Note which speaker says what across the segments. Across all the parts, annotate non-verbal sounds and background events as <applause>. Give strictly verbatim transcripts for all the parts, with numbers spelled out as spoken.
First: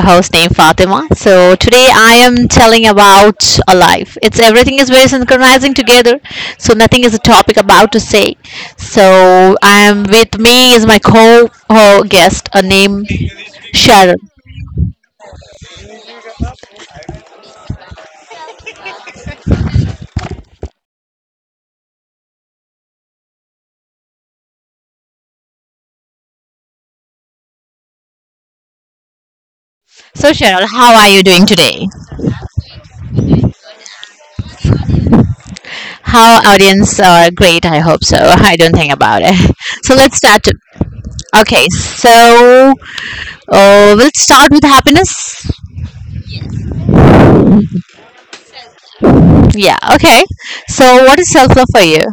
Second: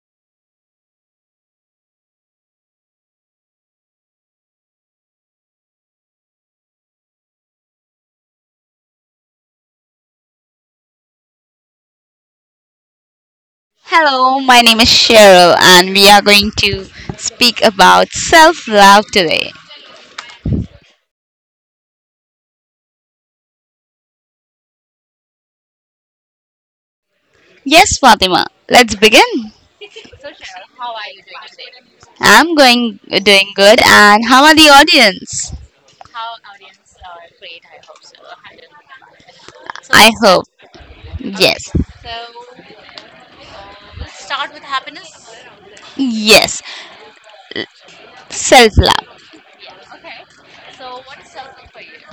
Speaker 1: host name Fatima. So today I am telling about a life. It's everything is very synchronizing together, so nothing is a topic about to say. So I am with me is my co guest, a name Cheryl.
Speaker 2: Hello, my name is Cheryl, and we are going to speak about self love today. Yes, Fatima, let's begin.
Speaker 1: So, Cheryl, how are you doing today?
Speaker 2: I'm going doing good, and how are the audience?
Speaker 1: How audience are great, I hope so. I don't think about it. <laughs> So
Speaker 2: I
Speaker 1: let's start.
Speaker 2: hope.
Speaker 1: To-
Speaker 2: Yes,
Speaker 1: Okay, so uh, we'll start with happiness.
Speaker 2: yes, self love.
Speaker 1: Yeah, okay. So, what is self love for you?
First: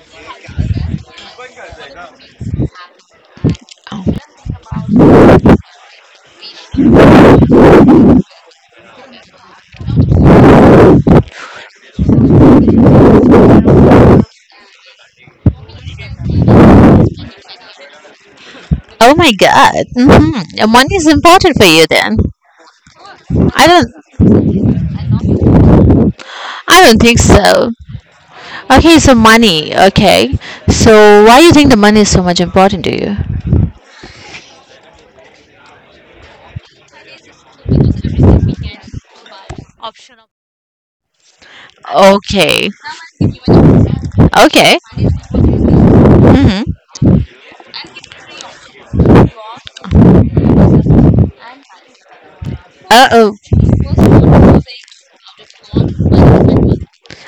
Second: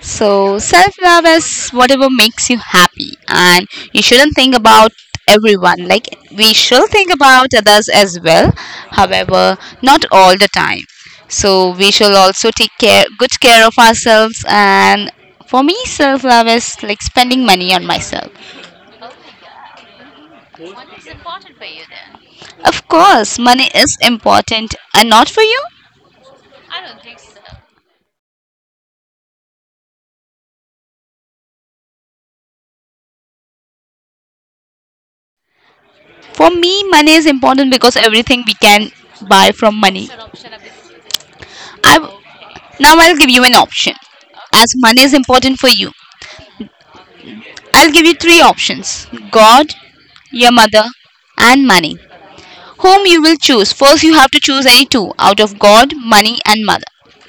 Speaker 2: So, self love is whatever makes you happy, and you shouldn't think about everyone. Like, we should think about others as well, however, not all the time. So, we shall also take care, good care of ourselves. And for me, self love is like spending money on myself.
Speaker 1: Oh my god. Hmm. Money is important for you then.
Speaker 2: Of course,
Speaker 1: I
Speaker 2: money
Speaker 1: don't
Speaker 2: is important, and not for you.
Speaker 1: I don't think so. Okay, so money. Okay. So, why you think the money is so much important to you?
Speaker 2: For me, money is important because everything we can buy from money. I
Speaker 1: Okay.
Speaker 2: Now I'll give you an option. As
Speaker 1: Okay.
Speaker 2: money is important for you,
Speaker 1: Hmm.
Speaker 2: I'll give you three options, God, your mother, and money. Whom you
Speaker 1: Uh-oh.
Speaker 2: will choose? First, you have to choose any two out of God, money, and mother.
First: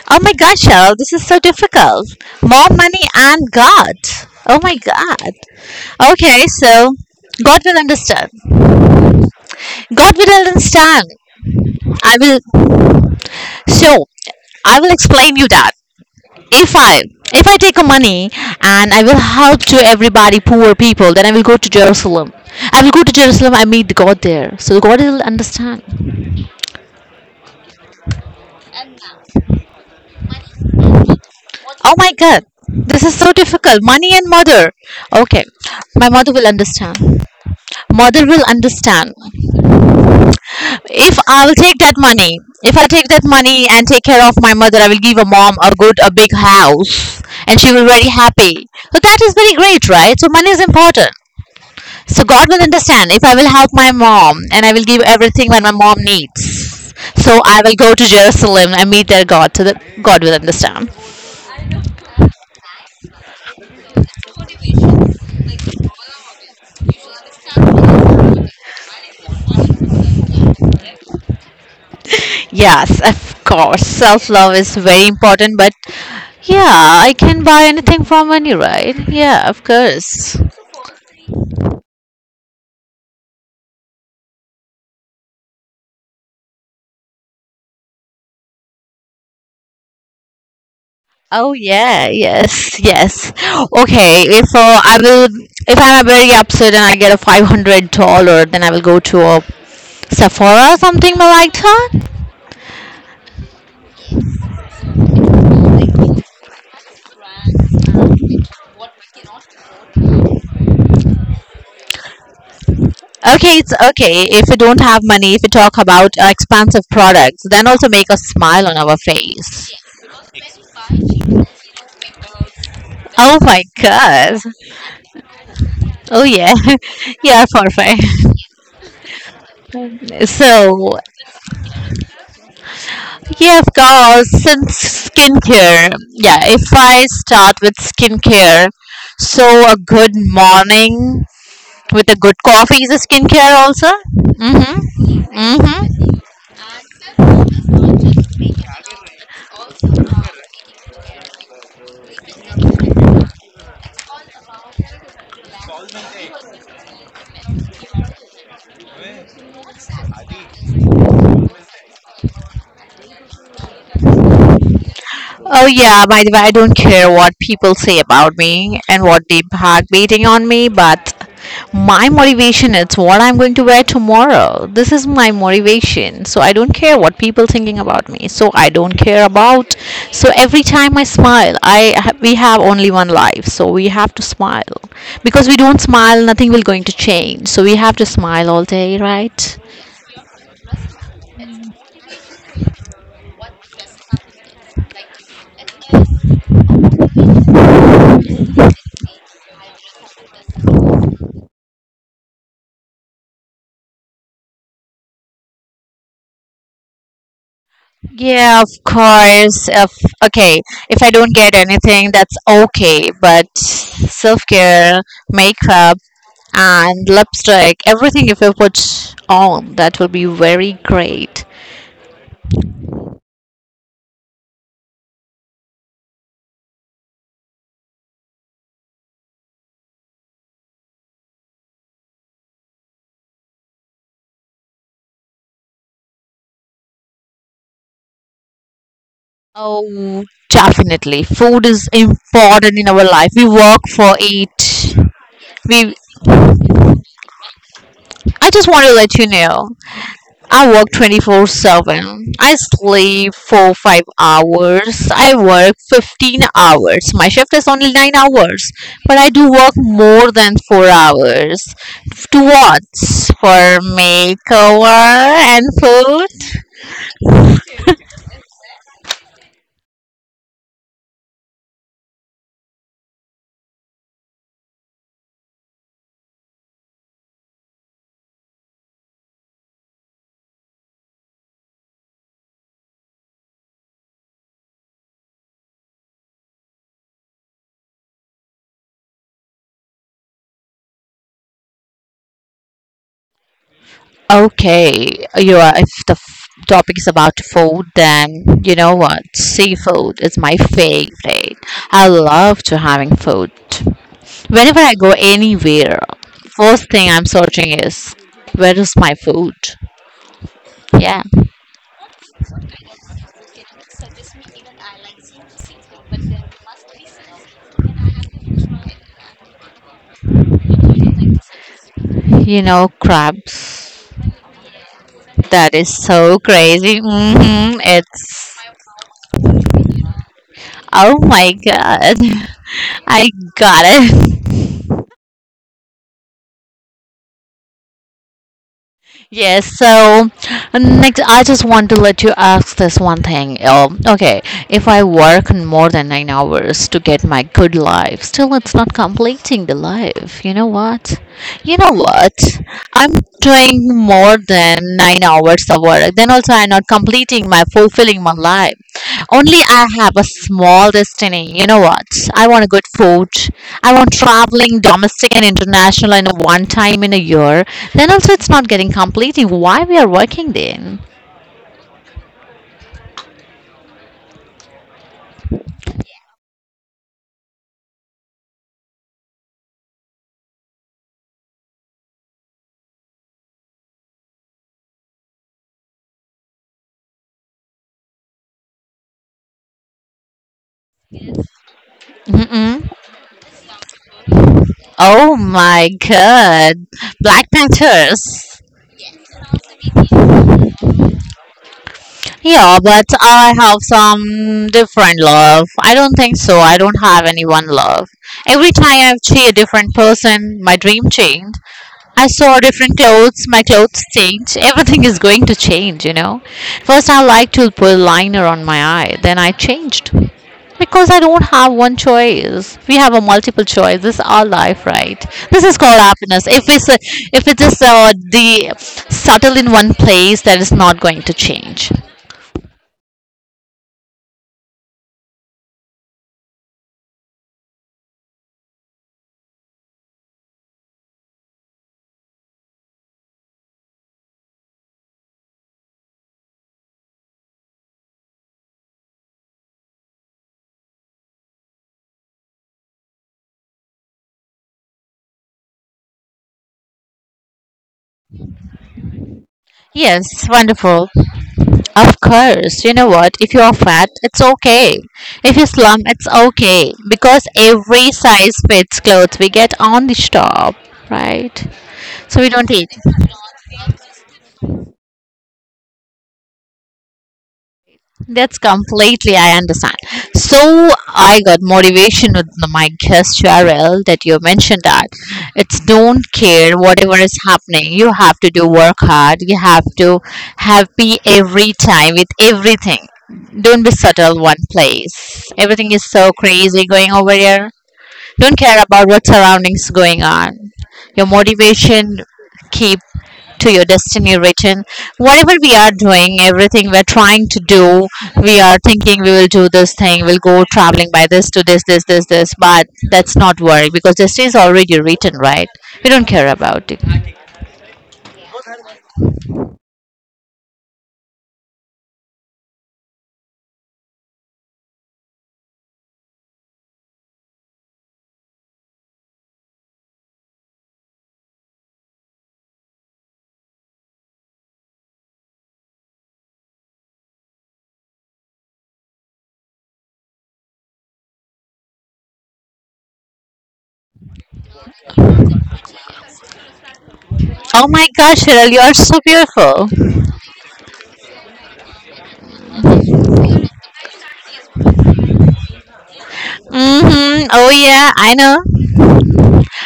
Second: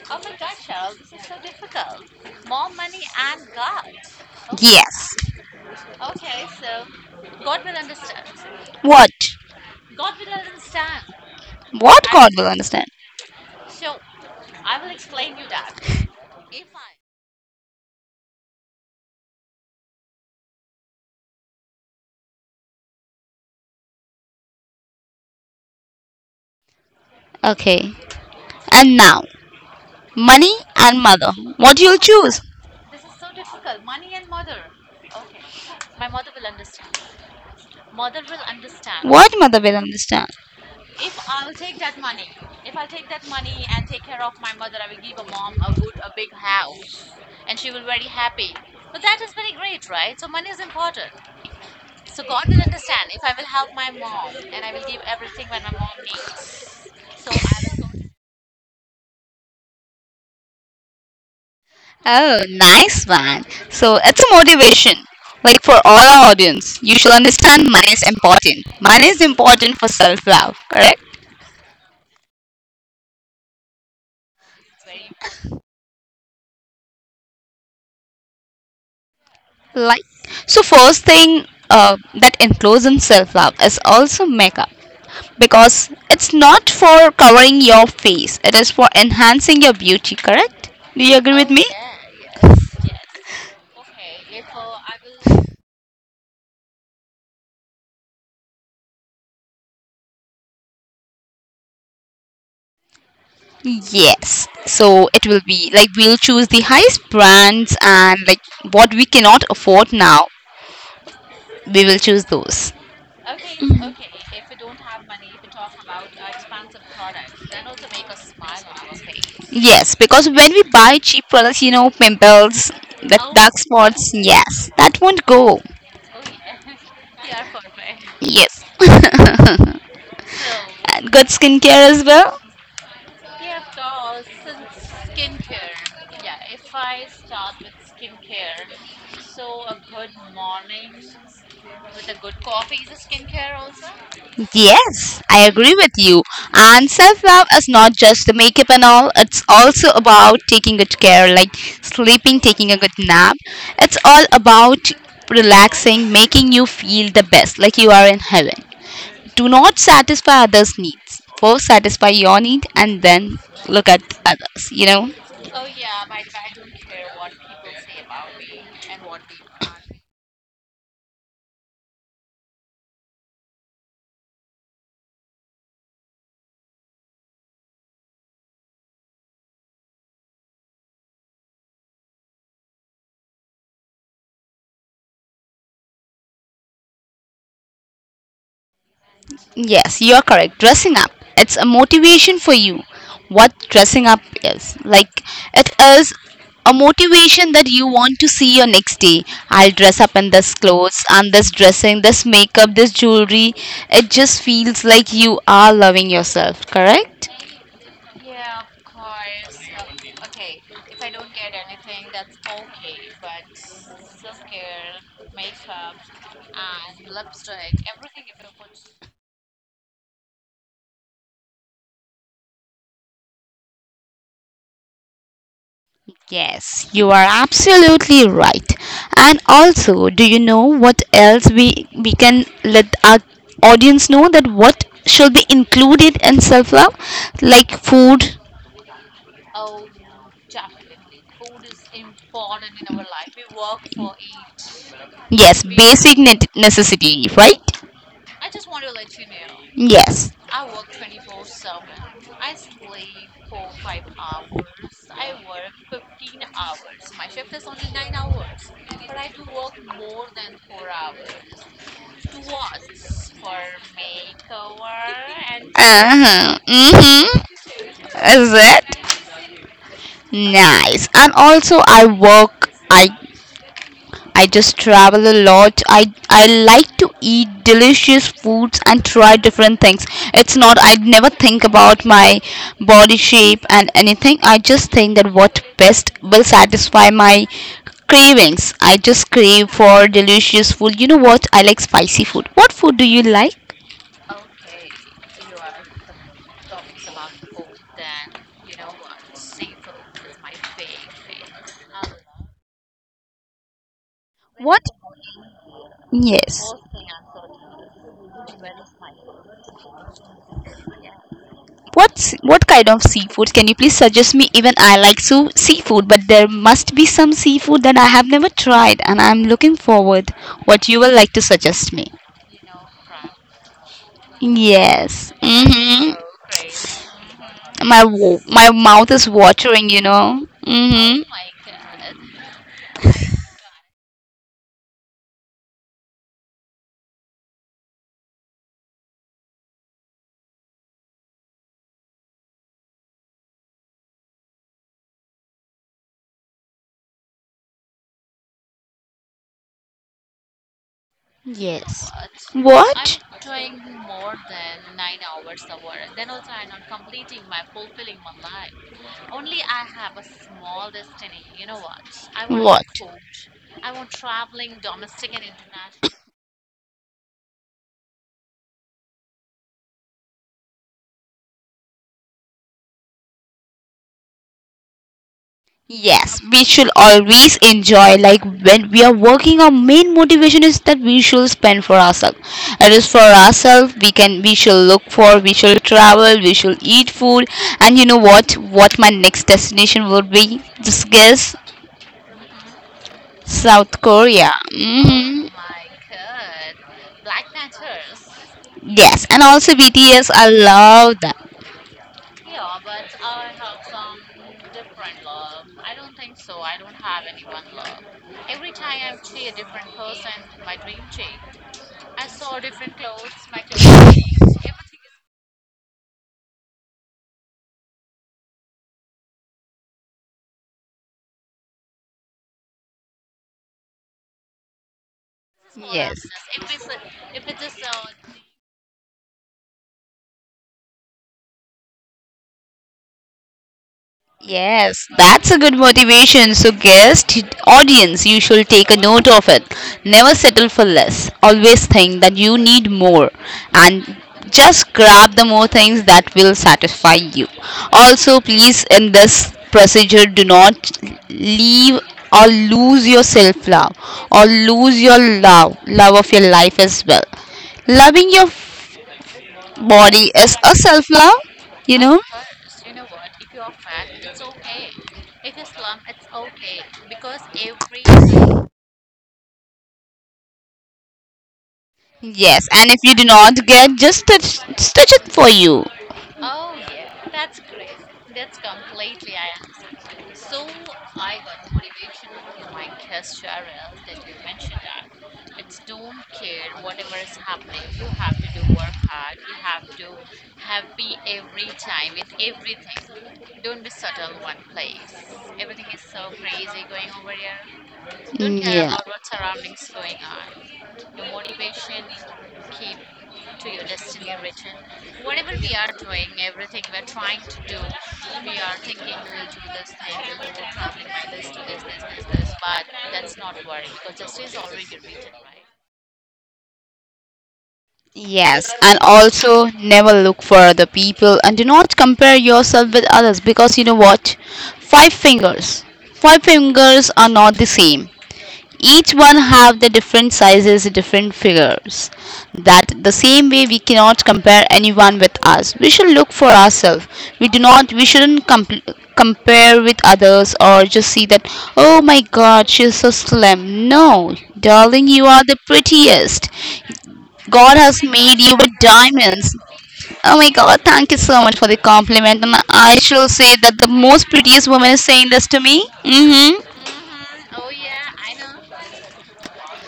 Speaker 1: Oh my God, Cheryl, this is so difficult. More money and God. Oh my
Speaker 2: Yes.
Speaker 1: god. Okay, so God will understand.
Speaker 2: What?
Speaker 1: God will understand.
Speaker 2: What
Speaker 1: I
Speaker 2: God will
Speaker 1: will
Speaker 2: understand?
Speaker 1: so I will explain you that. if I if I take a money and I will help to everybody poor people, then I will go to Jerusalem. I will go to Jerusalem. I meet God there, so God will understand.
Speaker 2: Okay. And now, money and mother. What
Speaker 1: Oh
Speaker 2: you'll
Speaker 1: my
Speaker 2: choose?
Speaker 1: God, this is so difficult. Money and mother. Okay, my mother will understand. Mother will understand
Speaker 2: What mother will understand?
Speaker 1: if I will take that money, if I take that money and take care of my mother, I will give a mom a good, a big house, and she will very happy. So that is very great, right? So money is important. So God will understand if I will help my mom and I will give everything when my mom needs. So I will go to Jerusalem and meet their God. So that God will understand.
Speaker 2: Oh, nice one. So it's a motivation. Like for all our audience, you should understand money is important. Money is important for self love, correct?
Speaker 1: Yes, of course. Self love is very important, but yeah, I can buy anything from money, right? Yeah, of
Speaker 2: Like,
Speaker 1: course.
Speaker 2: so first thing uh, that includes in self love is also makeup because it's not for covering your face, it is for enhancing your beauty, correct? Do you agree with
Speaker 1: Oh
Speaker 2: me?
Speaker 1: yeah, yes, yes. Okay, if uh, I will, if I'm very upset and I get a five hundred dollar, then I will go to a Sephora or something like that.
Speaker 2: Yes. So it will be like we'll choose the highest brands and like what we cannot afford now, we will choose those.
Speaker 1: Okay, it's okay if you don't have money, if you talk about uh, expensive products, then also make a smile on our face.
Speaker 2: Yes, because when we buy cheap products, you know, pimples, that
Speaker 1: Oh
Speaker 2: dark
Speaker 1: my
Speaker 2: spots,
Speaker 1: god.
Speaker 2: yes, that won't go.
Speaker 1: Oh yeah. <laughs> Yeah, perfect.
Speaker 2: Yes. <laughs>
Speaker 1: So,
Speaker 2: And good skincare as well.
Speaker 1: yeah, of course, since skincare, yeah, if I start with skincare, so a good morning with a good coffee is a skincare also.
Speaker 2: Yes,
Speaker 1: Mm-hmm.
Speaker 2: I agree with
Speaker 1: Mm-hmm.
Speaker 2: you. And self love is not just the makeup and all, it's also about taking good care, like sleeping, taking a good nap. It's all about relaxing, making you feel the best, like you are in heaven. Do not satisfy others' needs. First, satisfy your need and then look at others, you know?
Speaker 1: Oh yeah, by the way, I don't care what people say about me and what they are backbiting on me, but my motivation is what I'm going to wear tomorrow. This is my motivation. So I don't care what people thinking about me. So I don't care about. So every time I smile, I we have only one life. So we have to smile. Because we don't smile, nothing will going to change. So we have to smile all day, right?
Speaker 2: Yes, you're correct. Dressing up. It's a motivation for you. What dressing up is. Like, it is a motivation that you want to see your next day. I'll dress up in this clothes, and this dressing, this makeup, this jewelry. It just feels like you are loving yourself, correct?
Speaker 1: Yeah, of course. If okay, if I don't get anything, that's okay. But self care, makeup, and lipstick, everything if you put on, that will be very great.
Speaker 2: Yes, you are absolutely right. And also, do you know what else we we can let our audience know that what should be included in self-love? Like food.
Speaker 1: Oh, definitely. Food is important in our life. We work for it.
Speaker 2: Yes,
Speaker 1: We
Speaker 2: basic ne- necessity, right?
Speaker 1: I just want to let you know,
Speaker 2: Yes.
Speaker 1: I work twenty-four seven. I sleep four five hours. I work fifteen hours. My shift is only nine hours. But I do work more than four hours. To what? For makeover and food?
Speaker 2: Uh-huh. Mm-hmm. Is it? Nice. And also I work I I just travel a lot. I I like to eat delicious foods and try different things. It's not I'd never think about my body shape and anything. I just think that what best will satisfy my cravings. I just crave for delicious food. You know what? I like spicy food. What food do you like?
Speaker 1: Okay, you are, if the f- topic is about food, then you know what? Seafood is my favorite. I love to having food. Whenever
Speaker 2: What?
Speaker 1: I go anywhere,
Speaker 2: Yes.
Speaker 1: first thing I'm searching is where is my food? Yeah,
Speaker 2: What's what kind of seafood? Can you please suggest me? Even I like so seafood, but there must be some seafood that I have never tried, and I'm looking forward. What you will like to suggest me?
Speaker 1: you know, crabs.
Speaker 2: Yes.
Speaker 1: That is
Speaker 2: Mhm.
Speaker 1: so crazy. Hmm.
Speaker 2: My wo-
Speaker 1: It's
Speaker 2: my mouth is watering. You know.
Speaker 1: oh
Speaker 2: Mhm.
Speaker 1: my god, <laughs> I got it. Yes, so next, I just want to let you ask this one thing. Um, okay, if I work more than nine hours to get my good life, still it's not completing the life. You know what? You know
Speaker 2: Yes.
Speaker 1: what? I'm
Speaker 2: What?
Speaker 1: doing more than nine in hours of work. Then also I'm not completing my fulfilling my life. Only I have a small destiny. You know what? I want a good
Speaker 2: What?
Speaker 1: food. I want traveling domestic and international in a one time in a year. Then also it's not getting completing. Why we are working then?
Speaker 2: Yes, we should always enjoy. Like when we are working, our main motivation is that we should spend for ourselves. It is for ourselves. We can, we should look for, we should travel, we should eat food, and you know what? What my next destination would be? Just guess,
Speaker 1: Mm-mm.
Speaker 2: South Korea.
Speaker 1: Oh
Speaker 2: Hmm.
Speaker 1: my god. Black Panthers.
Speaker 2: Yes, and also B T S. I love that.
Speaker 1: Yeah, but I have some different love. I don't think so. I don't have any one love. Every time I've changed a different person, my dream changed. I saw different clothes, my clothes changed. Everything is going to change, you know. First, I like to put liner on my eye, then I changed. Because I don't have one choice. We have a multiple choice. This is our life, right? This is called
Speaker 2: Yes.
Speaker 1: happiness. If it's if it is uh, the subtle in one place, that is not going to change.
Speaker 2: Yes, that's a good motivation. So, guest, audience, you should take a note of it. Never settle for less. Always think that you need more and just grab the more things that will satisfy you. Also, please, in this procedure, do not leave or lose your self love or lose your love, love of your life as well. Loving your body
Speaker 1: Yes,
Speaker 2: is a self
Speaker 1: wonderful.
Speaker 2: love, you know.
Speaker 1: Of course, you know what? If you are fat, it's okay. If you slum, it's okay. Because every size fits clothes we get on the shop, right? So we
Speaker 2: Yes,
Speaker 1: don't eat.
Speaker 2: and if you do not get, just stitch, stitch it for you.
Speaker 1: That's completely, I understand. So I got motivation with the- my guest Cheryl that you mentioned that it's don't care whatever is happening. You have to do work hard. You have to happy every time with everything. Don't be settled one place. Everything is so crazy going over here. Don't care about what surroundings going on. Your motivation keep to your destiny written. Whatever we are doing, everything we're trying to do, we are thinking we will do this thing, we'll go traveling by this to this, this, this, this, but that's not work because destiny is already written, right? We don't care about it.
Speaker 2: Yes, and also never look for other people and do not compare yourself with others because you know what? Five fingers. Five fingers are not the same. Each one have the different sizes, different figures. That the same way we cannot compare anyone with us. We should look for ourselves. We do not we shouldn't comp- compare with others or just see that oh my god, she's so slim. No, darling, you are the prettiest. God
Speaker 1: Oh
Speaker 2: has
Speaker 1: my
Speaker 2: made
Speaker 1: gosh,
Speaker 2: you with
Speaker 1: Cheryl, you are so
Speaker 2: diamonds.
Speaker 1: beautiful.
Speaker 2: Oh my God, thank you so much for the compliment. And I shall say that the most prettiest woman is saying this to me. Mm hmm.
Speaker 1: Mm-hmm. Oh yeah, I know.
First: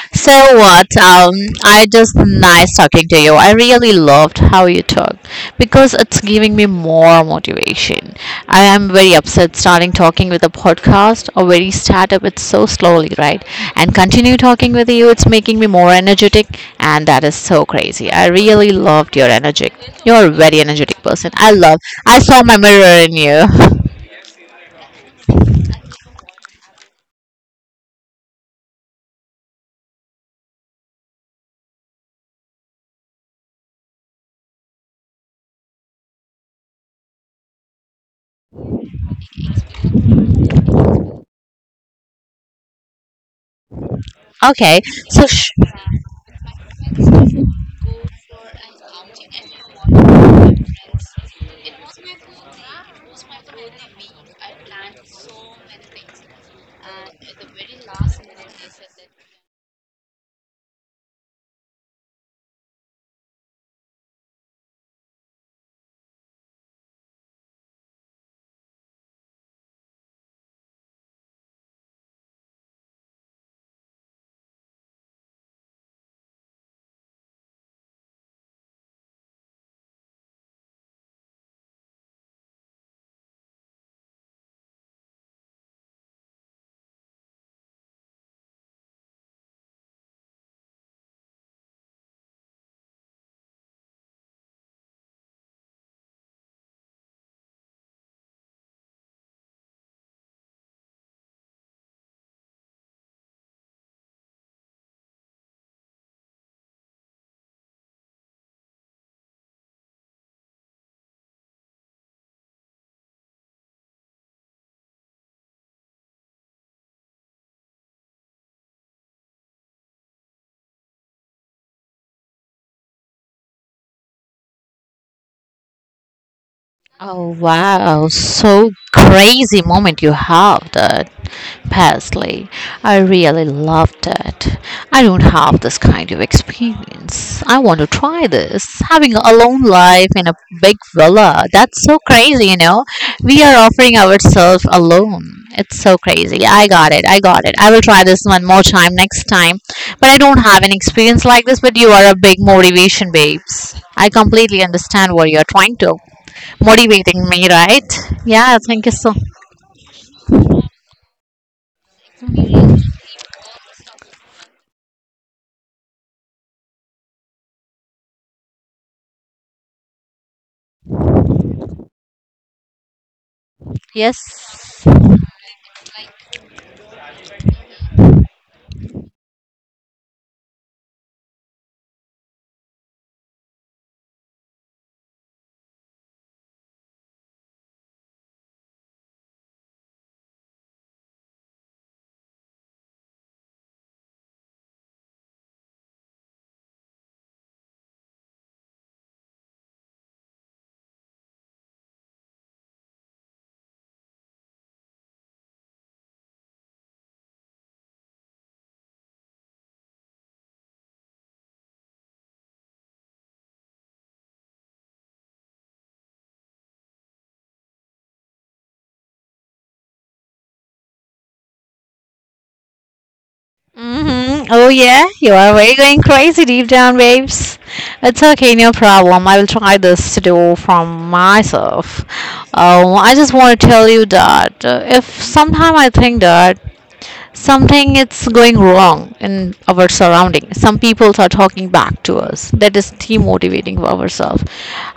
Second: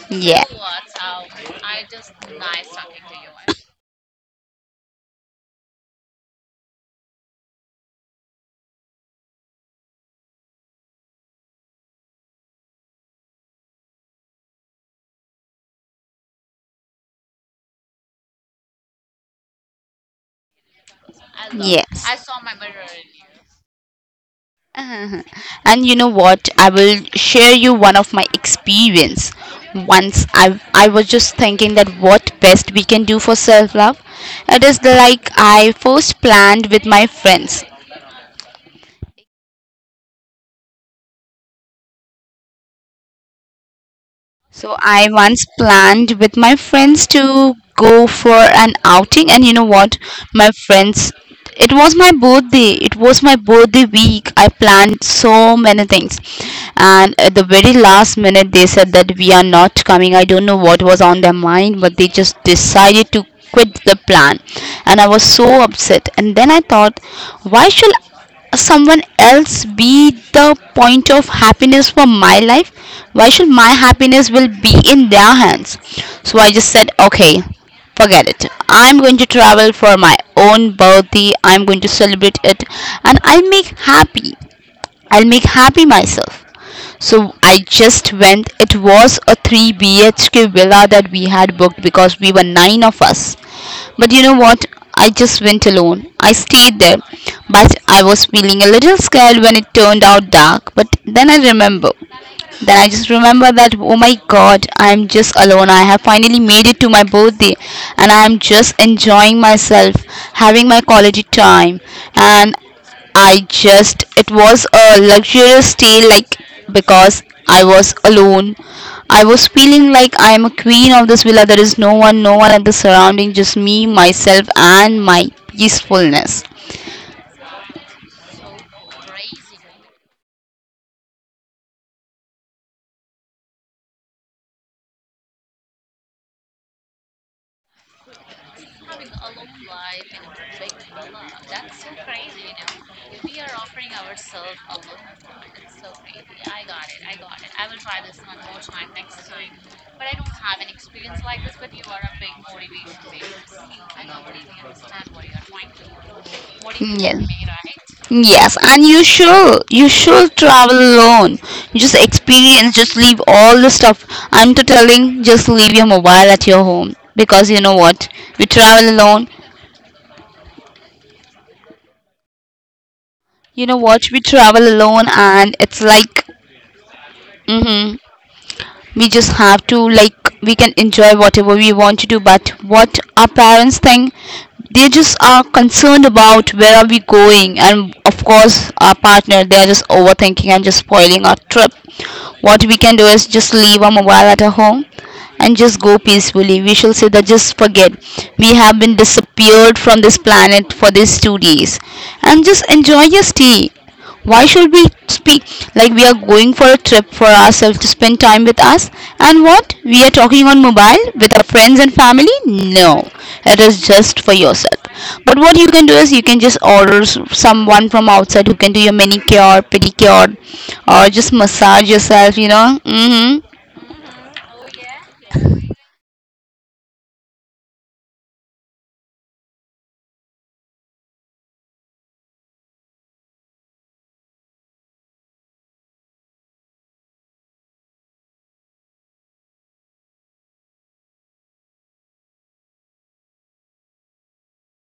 Speaker 2: You
Speaker 1: So
Speaker 2: Yeah.
Speaker 1: what? Um, I just nice talking to you. I really loved how you talk because it's giving me more motivation. I am very upset starting talking with a podcast or very startup. It's so slowly, right? And continue talking with you. It's making me more energetic, and that is so crazy. I really loved your energetic. You're a very energetic person. I
Speaker 2: love.
Speaker 1: love.
Speaker 2: Yes.
Speaker 1: I saw my mirror in you. <laughs>
Speaker 2: And you know what? I will share you one of my experience. Once I I was just thinking that what best we can do for self love. It is like I first planned with my friends. So
Speaker 1: Okay,
Speaker 2: I
Speaker 1: so.
Speaker 2: once planned with my friends to go for an outing and you know what my friends, it was my birthday it
Speaker 1: Both
Speaker 2: was my
Speaker 1: the we
Speaker 2: birthday week. I planned
Speaker 1: and so
Speaker 2: so
Speaker 1: many
Speaker 2: many things,
Speaker 1: things,
Speaker 2: and
Speaker 1: and
Speaker 2: at
Speaker 1: at
Speaker 2: the
Speaker 1: the
Speaker 2: very
Speaker 1: very
Speaker 2: last
Speaker 1: last minute
Speaker 2: minute
Speaker 1: they
Speaker 2: they
Speaker 1: said
Speaker 2: said that
Speaker 1: that.
Speaker 2: we are not coming. I don't know what was on their mind, but they just decided to quit the plan, and I was so upset. And then I thought, why should someone else be the point of happiness for my life? Why should my happiness will be in their hands? So I just said, okay, forget it. I'm going to travel for my own birthday. I'm going to celebrate it, and i'll make happy i'll make happy myself. So I just went. It was a three B H K villa that we had booked because we were nine of us. But you know what? I just went alone. I stayed there. But I was feeling a little scared when it turned out dark. But then I remember then I just remember that, oh my god, I'm just alone. I have finally made it to my birthday and I am just enjoying myself, having my quality time. And I just, it was a luxurious day, like because I was alone. I was feeling like I am a queen of this villa. There is no one, no one at the surrounding, just me, myself, and my peacefulness.
Speaker 1: Oh wow, so crazy moment you have that, Paisley. I really love that. I don't have this kind of experience. I want to try this. Having a lone life in a big villa, that's so crazy, you know. We are offering ourselves alone. It's so crazy. I got it. I got it. I will try this one more time next time. But I don't have an experience like this, but you are a big motivation, babes. I completely understand what you're trying to motivating me, right? Yeah,
Speaker 2: Yes,
Speaker 1: thank
Speaker 2: and
Speaker 1: you
Speaker 2: you
Speaker 1: so.
Speaker 2: should you should travel alone. Just experience, just leave all the stuff. I'm to telling, just leave your mobile at your home because you know what? We travel alone. You know what? We travel
Speaker 1: Yes.
Speaker 2: alone, and it's like, mhm, we just have to like we can enjoy whatever we want to do, but what our parents think, they just are concerned about where are we going. And of course our partner, they are just overthinking and just spoiling our trip. What we can do is just leave our mobile at our home and just go peacefully. We shall say that just forget, we have been disappeared from this planet for these two days and just enjoy your stay. Why should we speak like we are going for a trip for ourselves to spend time with us? And what? We are talking on mobile with our friends and family? No, it is just for yourself. But what you can do is you can just order s- someone from outside who can do your manicure, pedicure, or just massage yourself, you know. Hmm.
Speaker 1: Mm-hmm. Oh yeah, you are very going crazy deep down, babes. It's okay, no problem. I will try this to do from myself. Um, I just want to tell you that uh, if sometime I think that something is going wrong in our surrounding, some people are talking back to us. That is demotivating for ourselves.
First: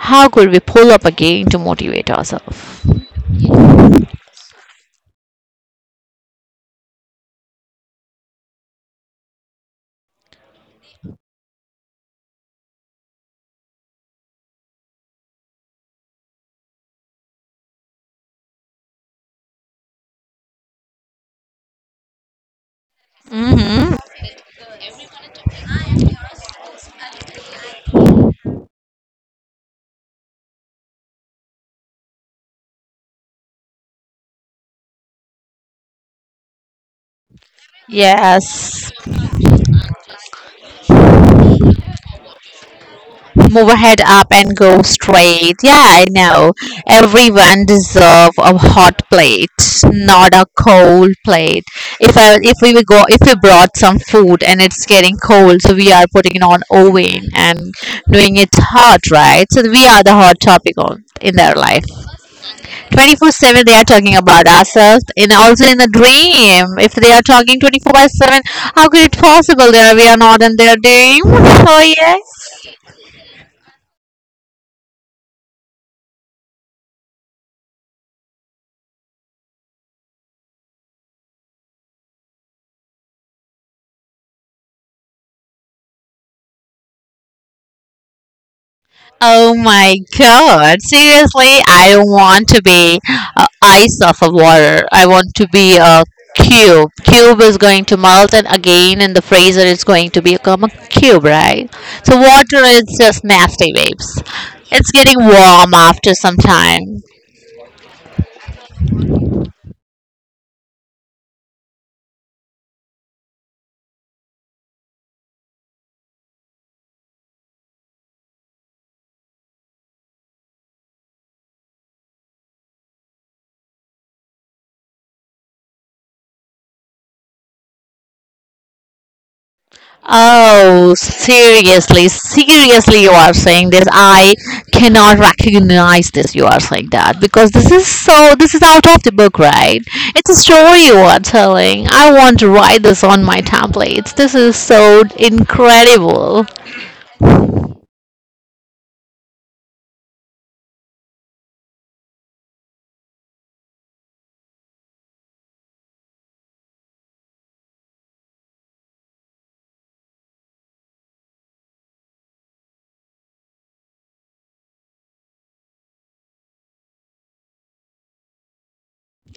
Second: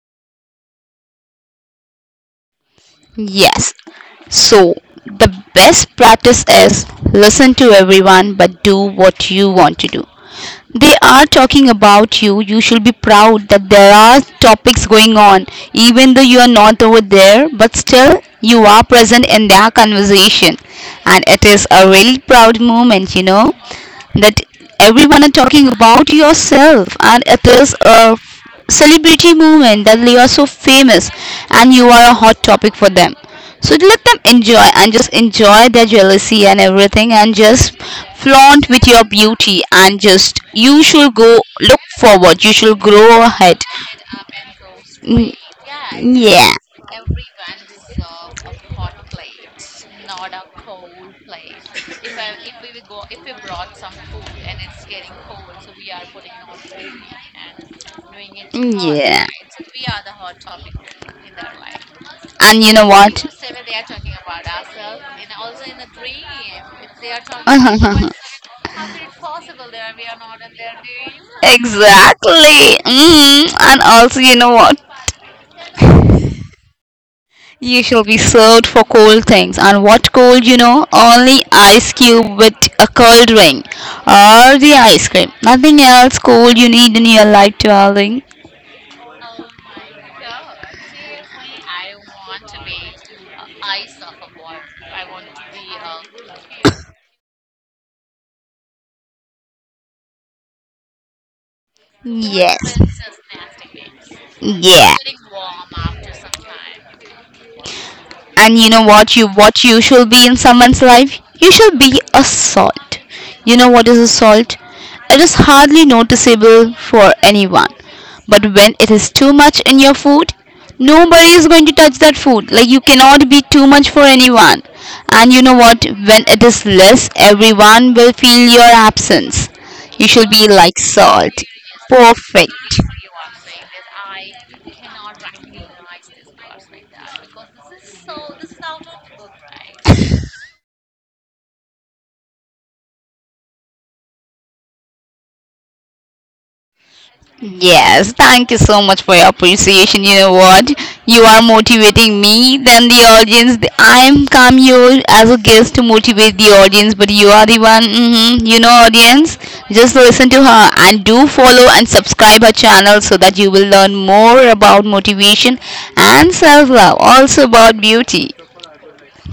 Speaker 1: How could we pull up again to motivate ourselves?
Speaker 2: Yes. So, the best practice is listen to everyone but do what you want to do. They are talking about you. You should be proud that there are topics going on, even though you are not over there, but still you are present in their conversation. And it is a really proud moment, you know,
Speaker 1: Mm-hmm.
Speaker 2: that everyone are talking about yourself and it is a celebrity movement that you are so famous and you are a hot topic for them. So let them enjoy and just enjoy their jealousy and everything, and just flaunt with
Speaker 1: Yes.
Speaker 2: your beauty. And just you should go look forward, you should grow ahead.
Speaker 1: Move ahead up and go
Speaker 2: Mm,
Speaker 1: straight. Yeah, I
Speaker 2: yeah.
Speaker 1: know. Everyone deserve a hot plate, not a cold plate. If I if we will go if we brought some food and it's getting cold, so we are putting it on oven and doing it hot, right? So we are the hot topic on, in their life.
Speaker 2: And you know We what?
Speaker 1: twenty-four seven they are talking about ourselves and also in the dream.
Speaker 2: <laughs>
Speaker 1: If they are talking twenty-four by
Speaker 2: Exactly.
Speaker 1: seven, how could
Speaker 2: <laughs>
Speaker 1: it possible that we are not in their dream? <laughs> Oh yes.
Speaker 2: Exactly. Mm. And also, you know what? You shall be served for cold things, and what cold you know? Only ice cube with a cold ring, or the ice cream. Nothing else cold you need in your life, darling.
Speaker 1: Oh my god. Seriously, I don't want to be uh, ice off of water. I want to be a cube. Cube is going to melt and again in the freezer it's going to become a cube, right? So water
Speaker 2: Yes.
Speaker 1: is just nasty waves. It's
Speaker 2: Yeah.
Speaker 1: getting warm after some time.
Speaker 2: And you know what? You what you should be in someone's life? You should be a salt. You know what is a salt? It is hardly noticeable for anyone. But when it is too much in your food, nobody is going to touch that food. Like you cannot be too much for anyone. And you know what? When it is less, everyone will feel your absence. You should be like
Speaker 1: Oh,
Speaker 2: salt.
Speaker 1: seriously,
Speaker 2: Perfect.
Speaker 1: seriously, you are saying this. I cannot recognize this. You are saying that because this is so, this is out of the book, right? It's a story you are telling. I want to write this on my templates. This is so incredible.
Speaker 2: Yes, thank you so much for your appreciation. You know what? You are motivating me than the audience. The- I am come here as a guest to motivate the audience, but you are the one. Hmm You know, audience, just listen to her and do follow and subscribe her channel so that you will learn more about motivation and self love, also about beauty.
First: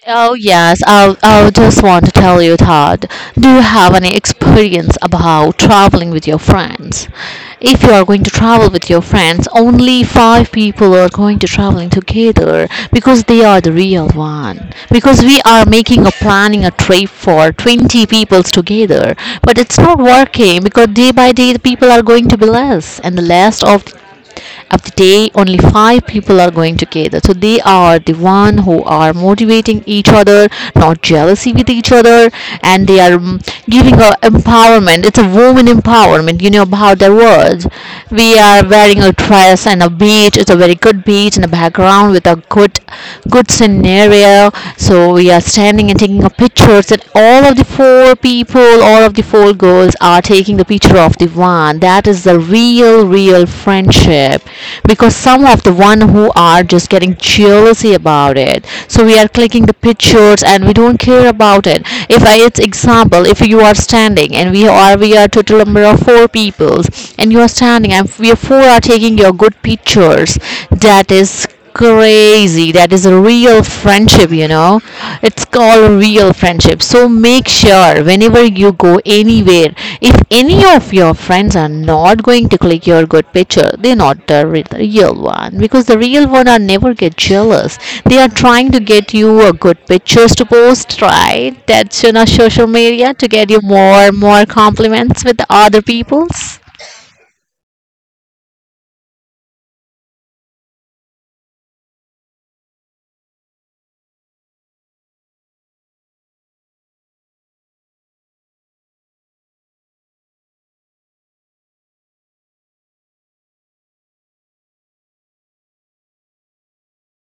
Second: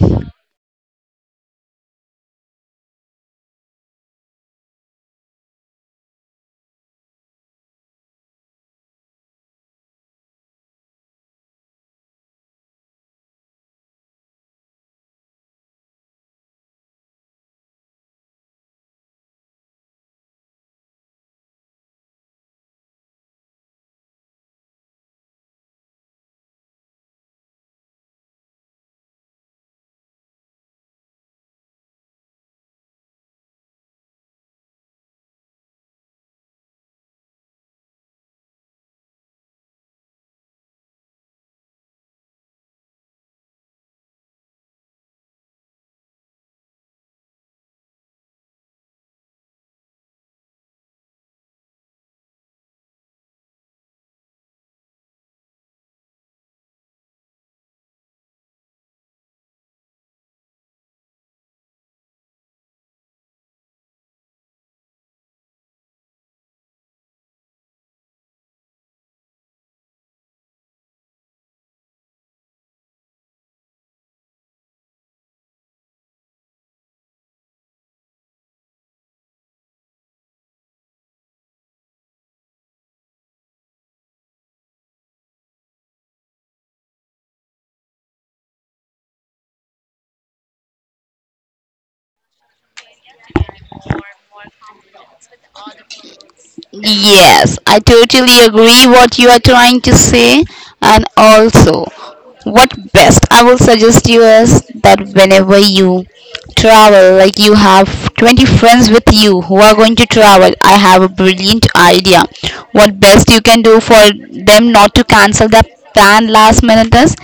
Speaker 1: Oh yes, I will I will just want to tell you, Todd. Do you have any experience about traveling with your friends? If you are going to travel with your friends, only five people are going to traveling together because they are the real one. Because we are making a planning a trip for twenty peoples together, but it's not working because day by day the people are going to be less, and the last of of the day only five people are going together, so they are the one who are motivating each other, not jealousy with each other, and they are mm, giving a empowerment. It's a woman empowerment, you know, about their words. We are wearing a dress and a beach, it's a very good beach in the background with a good good scenario. So we are standing and taking a pictures, and all of the four people, all all of the four girls are taking the picture of the one. That is the real real friendship, because some of the one who are just getting jealousy about it, so we are clicking the pictures and we don't care about it. If i it's example, if you are standing and we are we are total number of four people, and you are standing and we are four are taking your good pictures, that is crazy. That is a real friendship, you know. It's called a real friendship. So make sure whenever you go anywhere, if any of your friends are not going to click your good picture, they're not the re- the real one, because the real one are never get jealous. They are trying to get you a good pictures to post, right? That's on our social media to get you more more compliments with the other people's.
Speaker 2: Yes, I totally agree what you are trying to say, and also what best I will suggest you is that whenever you travel, like you have twenty friends with you who are going to travel, I have a brilliant idea. What best you can do for them not to cancel their planned last minutes.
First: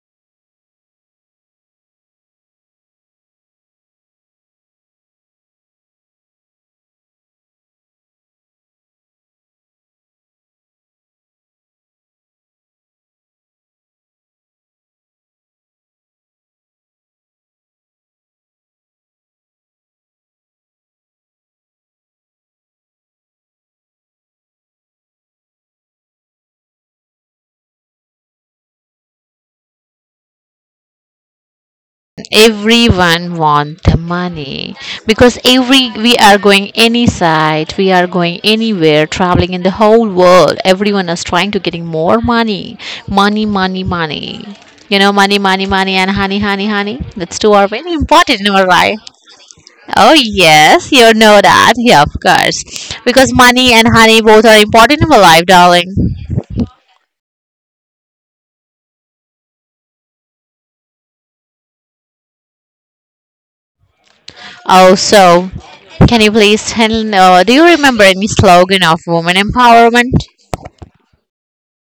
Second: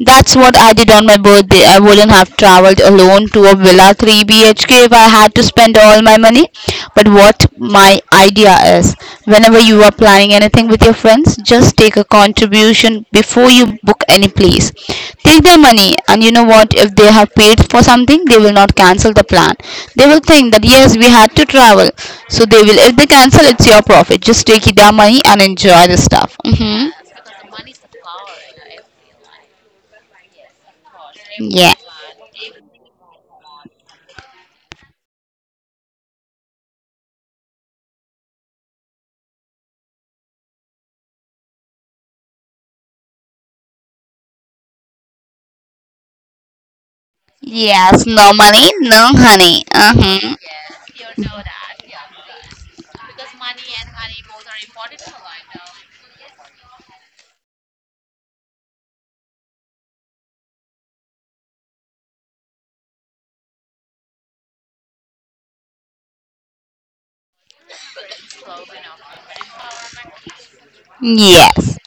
Speaker 2: That's what I did on my birthday. I wouldn't have traveled alone to a villa three B H K if I had to spend all my money. But what my idea is, whenever you are planning anything with your friends, just take a contribution before you book any place. Take their money, and you know what? If they have paid for something, they will not cancel the plan. They will think that yes, we had to travel, so they will. If they cancel, it's your profit. Just take their money and enjoy the stuff. hmm Yeah.
Speaker 1: Everyone want the money, because every we are going any side, we are going anywhere traveling in the whole world, everyone is trying to getting more money, money, money, money. You know, money, money, money and honey, honey, honey, that's two are very
Speaker 2: Yes, no
Speaker 1: important in our
Speaker 2: money,
Speaker 1: life.
Speaker 2: no honey.
Speaker 1: Oh
Speaker 2: Uh-huh.
Speaker 1: yes, you know that, yeah, of course, because money and honey both are important in our life, darling. Oh, so can you please tell? Uh, do you remember any slogan of woman empowerment?
Speaker 2: Yes.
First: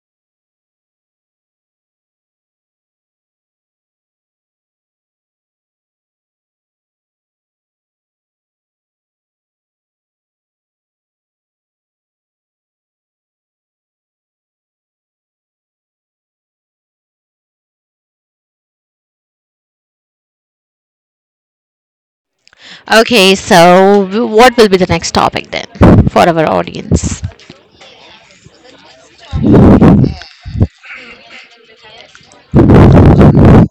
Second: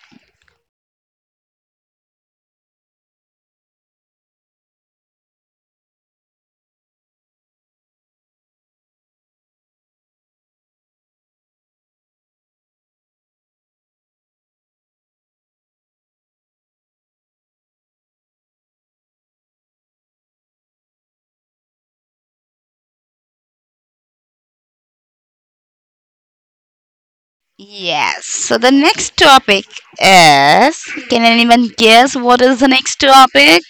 Speaker 1: Okay, so w- what will be the next topic then for our audience?
Speaker 2: Yes. So the next topic is, can anyone guess what is the next topic?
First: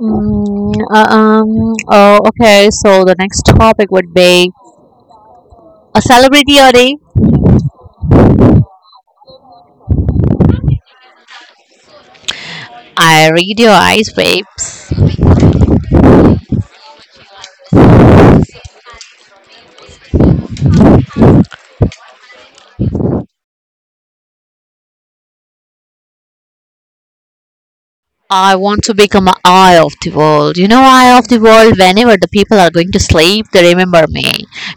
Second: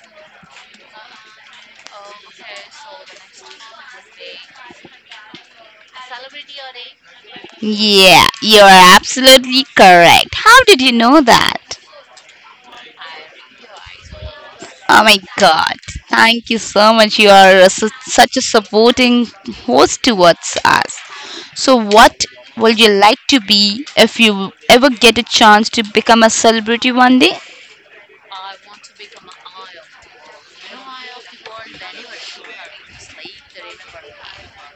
Speaker 1: Mm, uh, um, oh, okay. So the next topic would be a celebrity or a.
Speaker 2: Yeah, you're absolutely correct. How did you know that?
Speaker 1: I read your eyes, babes.
Speaker 2: Oh my god. Thank you so much. You are a su- such a supporting host towards us. So, what would you like to be if you ever get a chance to become a celebrity one day?
Speaker 1: I want to become an eye of the world. You know, eye of the world, whenever the people are going to sleep, they remember me.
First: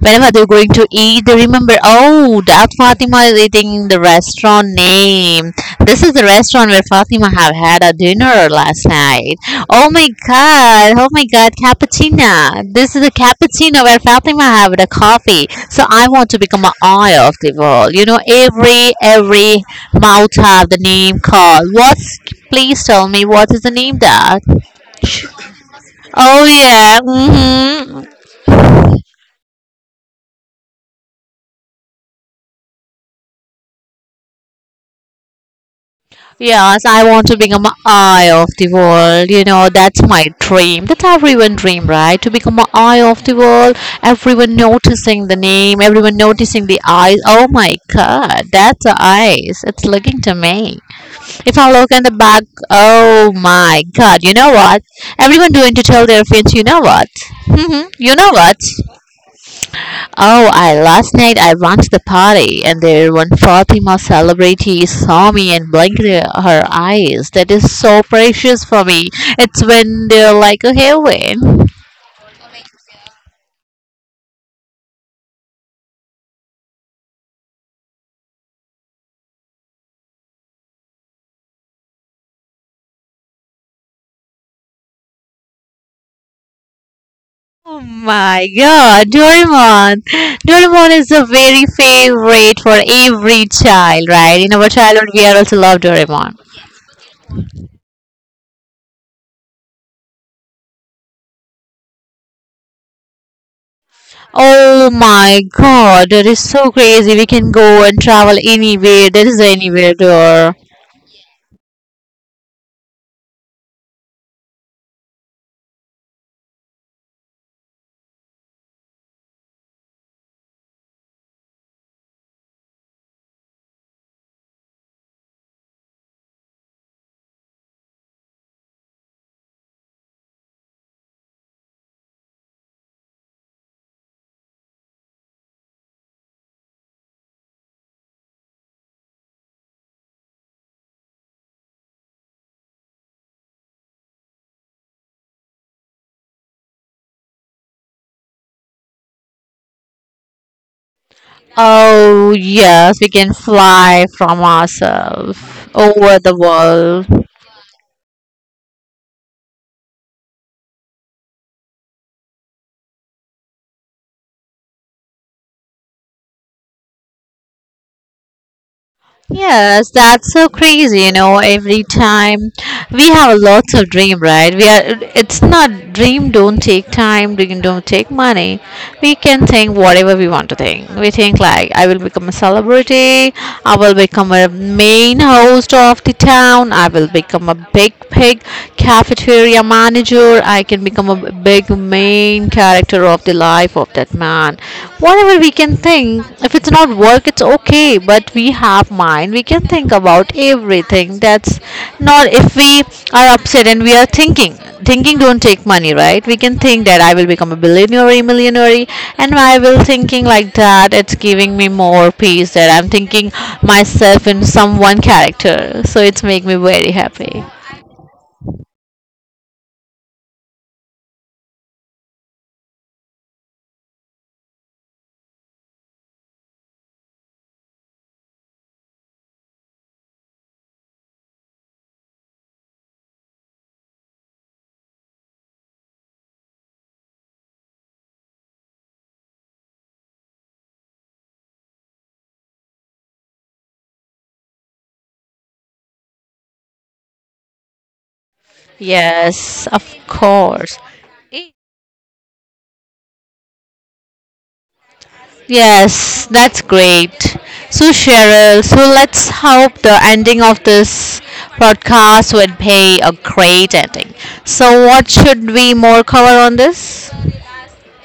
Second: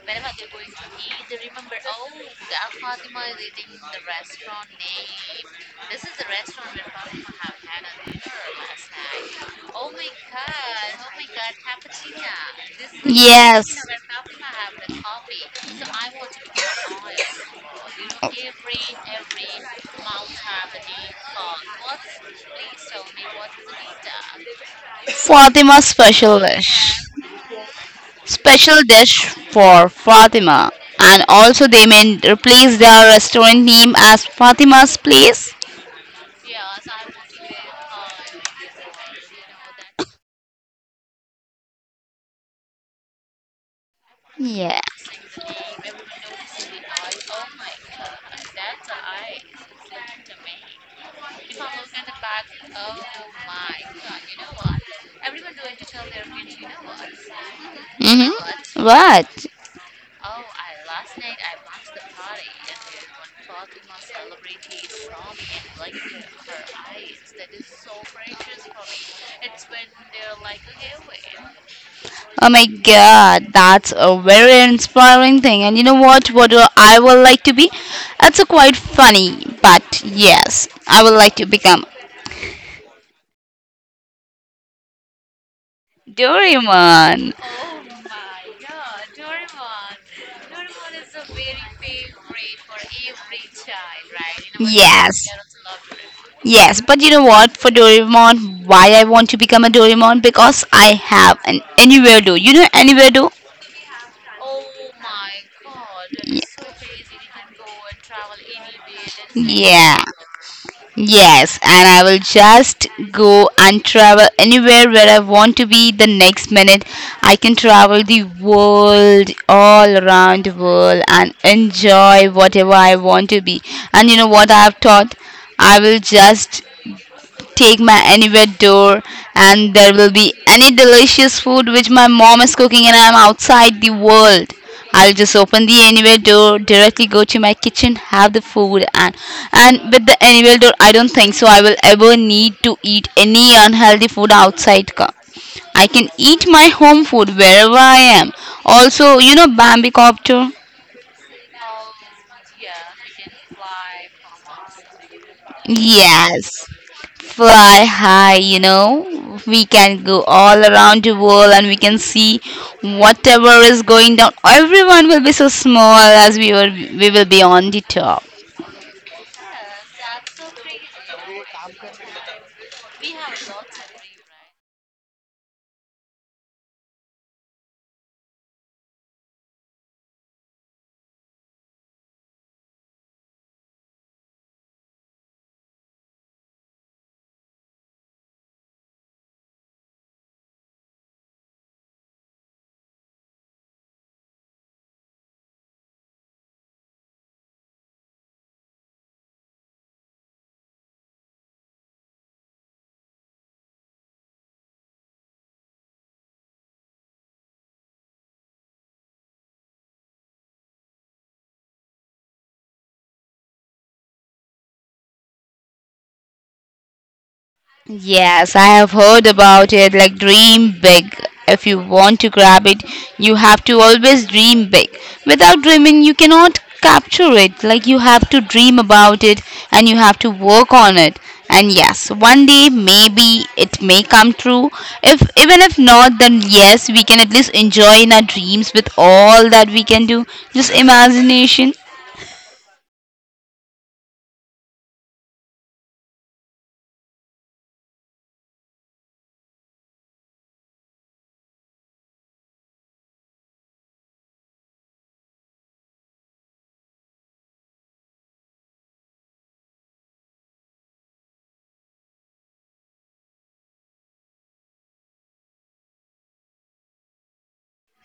Speaker 1: Whenever they're going to eat, they remember, oh, that Fatima is eating the restaurant name. This is the restaurant where Fatima have had a dinner last night. Oh my god! Oh my god, cappuccino! This is a
Speaker 2: Yes,
Speaker 1: cappuccino where Fatima have the coffee. So I want to become an oil of the world. You know, every every mouth have the name called. What's please tell me, what is the name that?
Speaker 2: Fatima special
Speaker 1: Oh
Speaker 2: dish.
Speaker 1: yeah, mm-hmm.
Speaker 2: Special dish for Fatima. And also they may replace their restaurant name as Fatima's Place.
Speaker 1: Yes, I want to become an eye of the world. You know, that's my dream. That's everyone's dream, right? To become an eye of the world. Everyone
Speaker 2: Yeah.
Speaker 1: noticing the name, everyone noticing the eyes. Oh my god, that's the eyes. It's looking to me. If I look in the back, oh my god, you know what? Everyone doing to tell their friends, you know what? <laughs> hmm You know what?
Speaker 2: Mm-hmm. What?
Speaker 1: Oh, I last night I watched the party, and there one Fatima celebrity saw me and blinked her eyes. That is so precious for me. It's when they're like a heaven.
Speaker 2: Oh my god, that's a very inspiring thing. And you know what? What do I would like to be? It's a quite funny, but yes, I would like to become Doraemon.
Speaker 1: Oh my god, Doraemon! Doraemon is a very favorite for every child, right? In our childhood,
Speaker 2: Yes,
Speaker 1: we are also love Doraemon.
Speaker 2: yes, but you know what? For Doraemon, why I want to become a Doraemon? Because I have an anywhere do. You know anywhere do? Yeah.
Speaker 1: Oh my god, that is so crazy. We can go and travel anywhere. There is anywhere
Speaker 2: Yeah.
Speaker 1: door.
Speaker 2: Yes, and I will just go and travel anywhere where I want to be the next minute. I can travel the world, all around the world, and enjoy whatever I want to be. And you know what I have taught? I will just take my anywhere door, and there will be any delicious food which my mom is cooking and I'm outside the world. I'll just open the anywhere door, directly go to my kitchen, have the food, and and with the anywhere door I don't think so I will ever need to eat any unhealthy food outside. co- I can eat my home food wherever I am. Also, you know Bambi Copter?
Speaker 1: Oh, yes, we can fly from ourselves over the
Speaker 2: Yes.
Speaker 1: world.
Speaker 2: Fly high, you know. We can go all around the world and we can see whatever is going down. Everyone will be so small as we were we will be on the top.
Speaker 1: Yes, that's so crazy. You know, every time we have lots of dream, right? We are. It's not dream. Don't take time. Dream. Don't take money. We can think whatever we want to think. We think like I will become a celebrity. I will become a main host of the town. I will become a big, big cafeteria manager. I can become a big main character of the life of that man, whatever we can think. If it's not work, it's okay, but we have mind. We can think about everything. That's not. If we are upset and we are thinking. Thinking don't take money, right? We can think that I will become a billionaire or a millionaire, and I will thinking like that. It's giving me more peace that I'm thinking myself in some one character. So it's make me very happy.
Speaker 2: Yes, I have heard about it. Like, dream big. If you want to grab it, you have to always dream big. Without dreaming, you cannot capture it. Like, you have to dream about it and you have to work on it. And yes, one day maybe it may come true. If even if not, then yes, we can at least enjoy in our dreams with all that we can do. Just imagination.
Speaker 1: Yes, of course. Yes, that's great. So, Cheryl, so let's hope the ending of this podcast would be a great ending. So, what should we more cover on this?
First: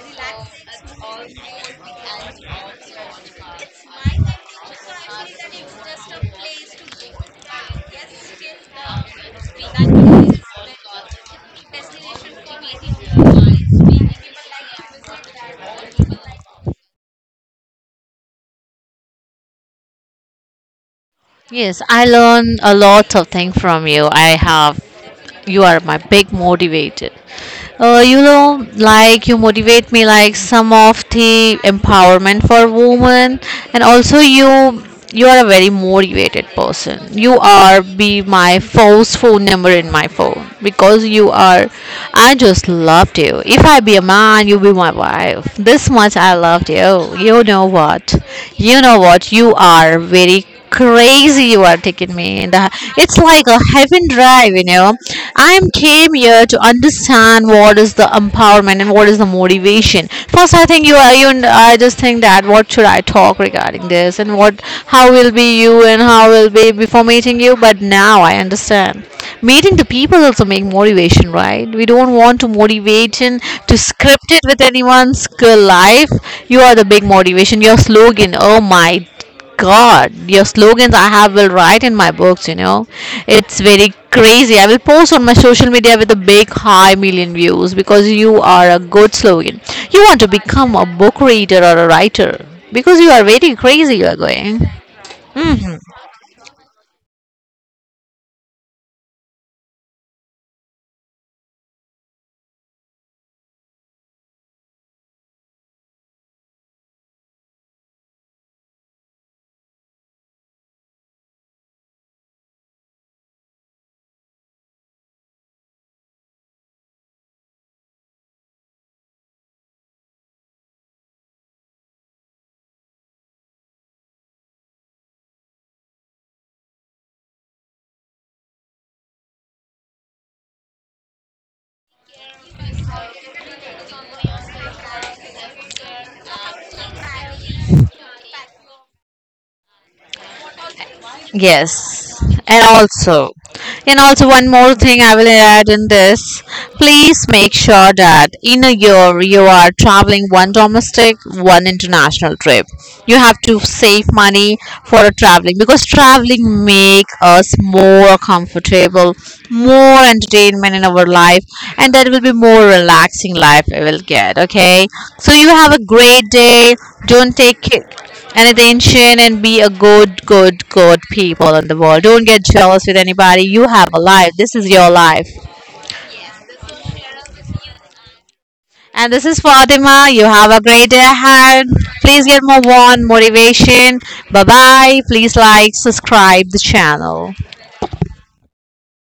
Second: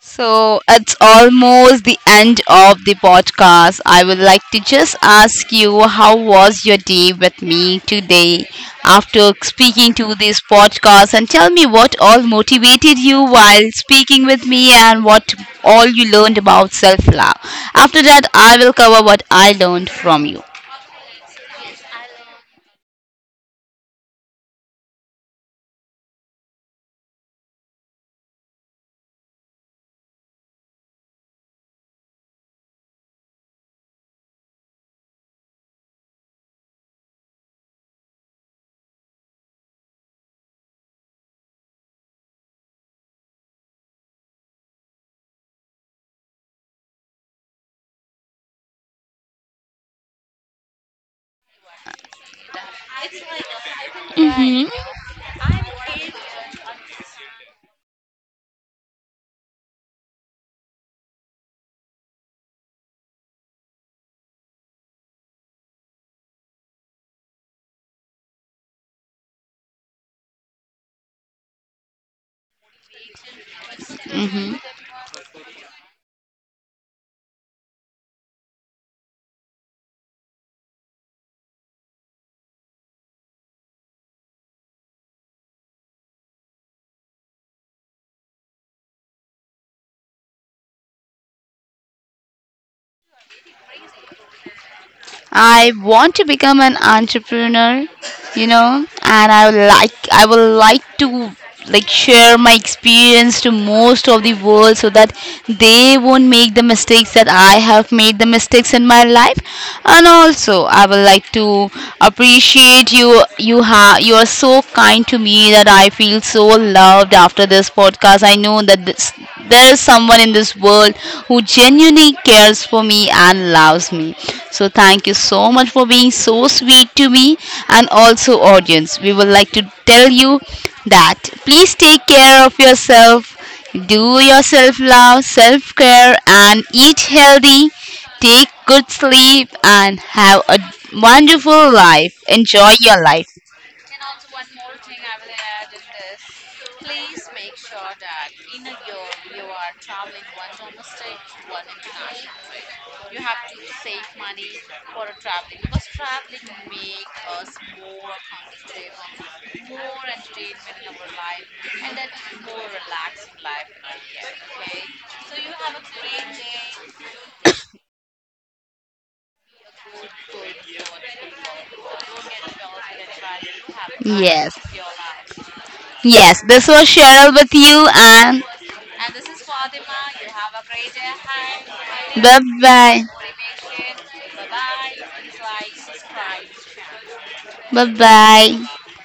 Speaker 2: So it's almost the end of the podcast. I would like to just ask you how was your day with me today after speaking to this podcast, and tell me what all motivated you while speaking with me and what all you learned about self love. After that, I will cover what I learned from you.
Speaker 1: Yes, I learn a lot of things from you. I have you are my big motivated. Uh, you know, like you motivate me like some of the empowerment for women, and also you you are a very motivated person. You are be my first phone number in my phone because you are. I just loved you. If I be a man, you be my wife. This much I loved you. You know what? You know what? You are very crazy, you are taking me in the, it's like a heaven drive, you
Speaker 2: hmm
Speaker 1: know. I am came here to understand what is the empowerment and what is the motivation. First I think you are you I just think that what should I talk regarding this, and what how will be you and how will be before meeting you, but now I understand meeting the people also make motivation, right? We don't want to motivation to script it with anyone's life. You are the big motivation. Your slogan, oh my God, your slogans I have will write in my books, you know. It's very crazy. I will post on my social media with a big high million views because you are a good slogan. You want to become a book reader or a writer because you are very crazy you are going.
Speaker 2: I want to become an entrepreneur, you know, and I would like I would like to like share my experience to most of the world so that they won't make the mistakes that I have made the mistakes in my life. And also, I would like to appreciate you. You have You are so kind to me that I feel so loved after this podcast. I know that this there's someone in this world who genuinely cares for me and loves me. So thank you so much for being so sweet to me, and also, audience, we would like to tell you that please take care of yourself, do your self love, self care and eat healthy, take good sleep and have a wonderful life.
Speaker 1: Yes, and
Speaker 2: Enjoy your life.
Speaker 1: also, and also one more thing I will add in this. Please make sure that in a year you are traveling one domestic, one international trip. You have to save money for traveling, because traveling make us more comfortable, more entertainment in our life, and that will be more relaxing life we will get. Okay, so you have a great day. Don't take it and attention, and be a good, good, good people in the world. Don't get jealous with anybody. You have a life. This
Speaker 2: Yes.
Speaker 1: is your life.
Speaker 2: Yes, this was Cheryl with you, and
Speaker 1: And this is
Speaker 2: And
Speaker 1: Fatima. You have a great day ahead. Please
Speaker 2: bye
Speaker 1: get more one
Speaker 2: bye
Speaker 1: motivation. Bye bye. Please like, subscribe the channel.
Speaker 2: bye. Bye bye.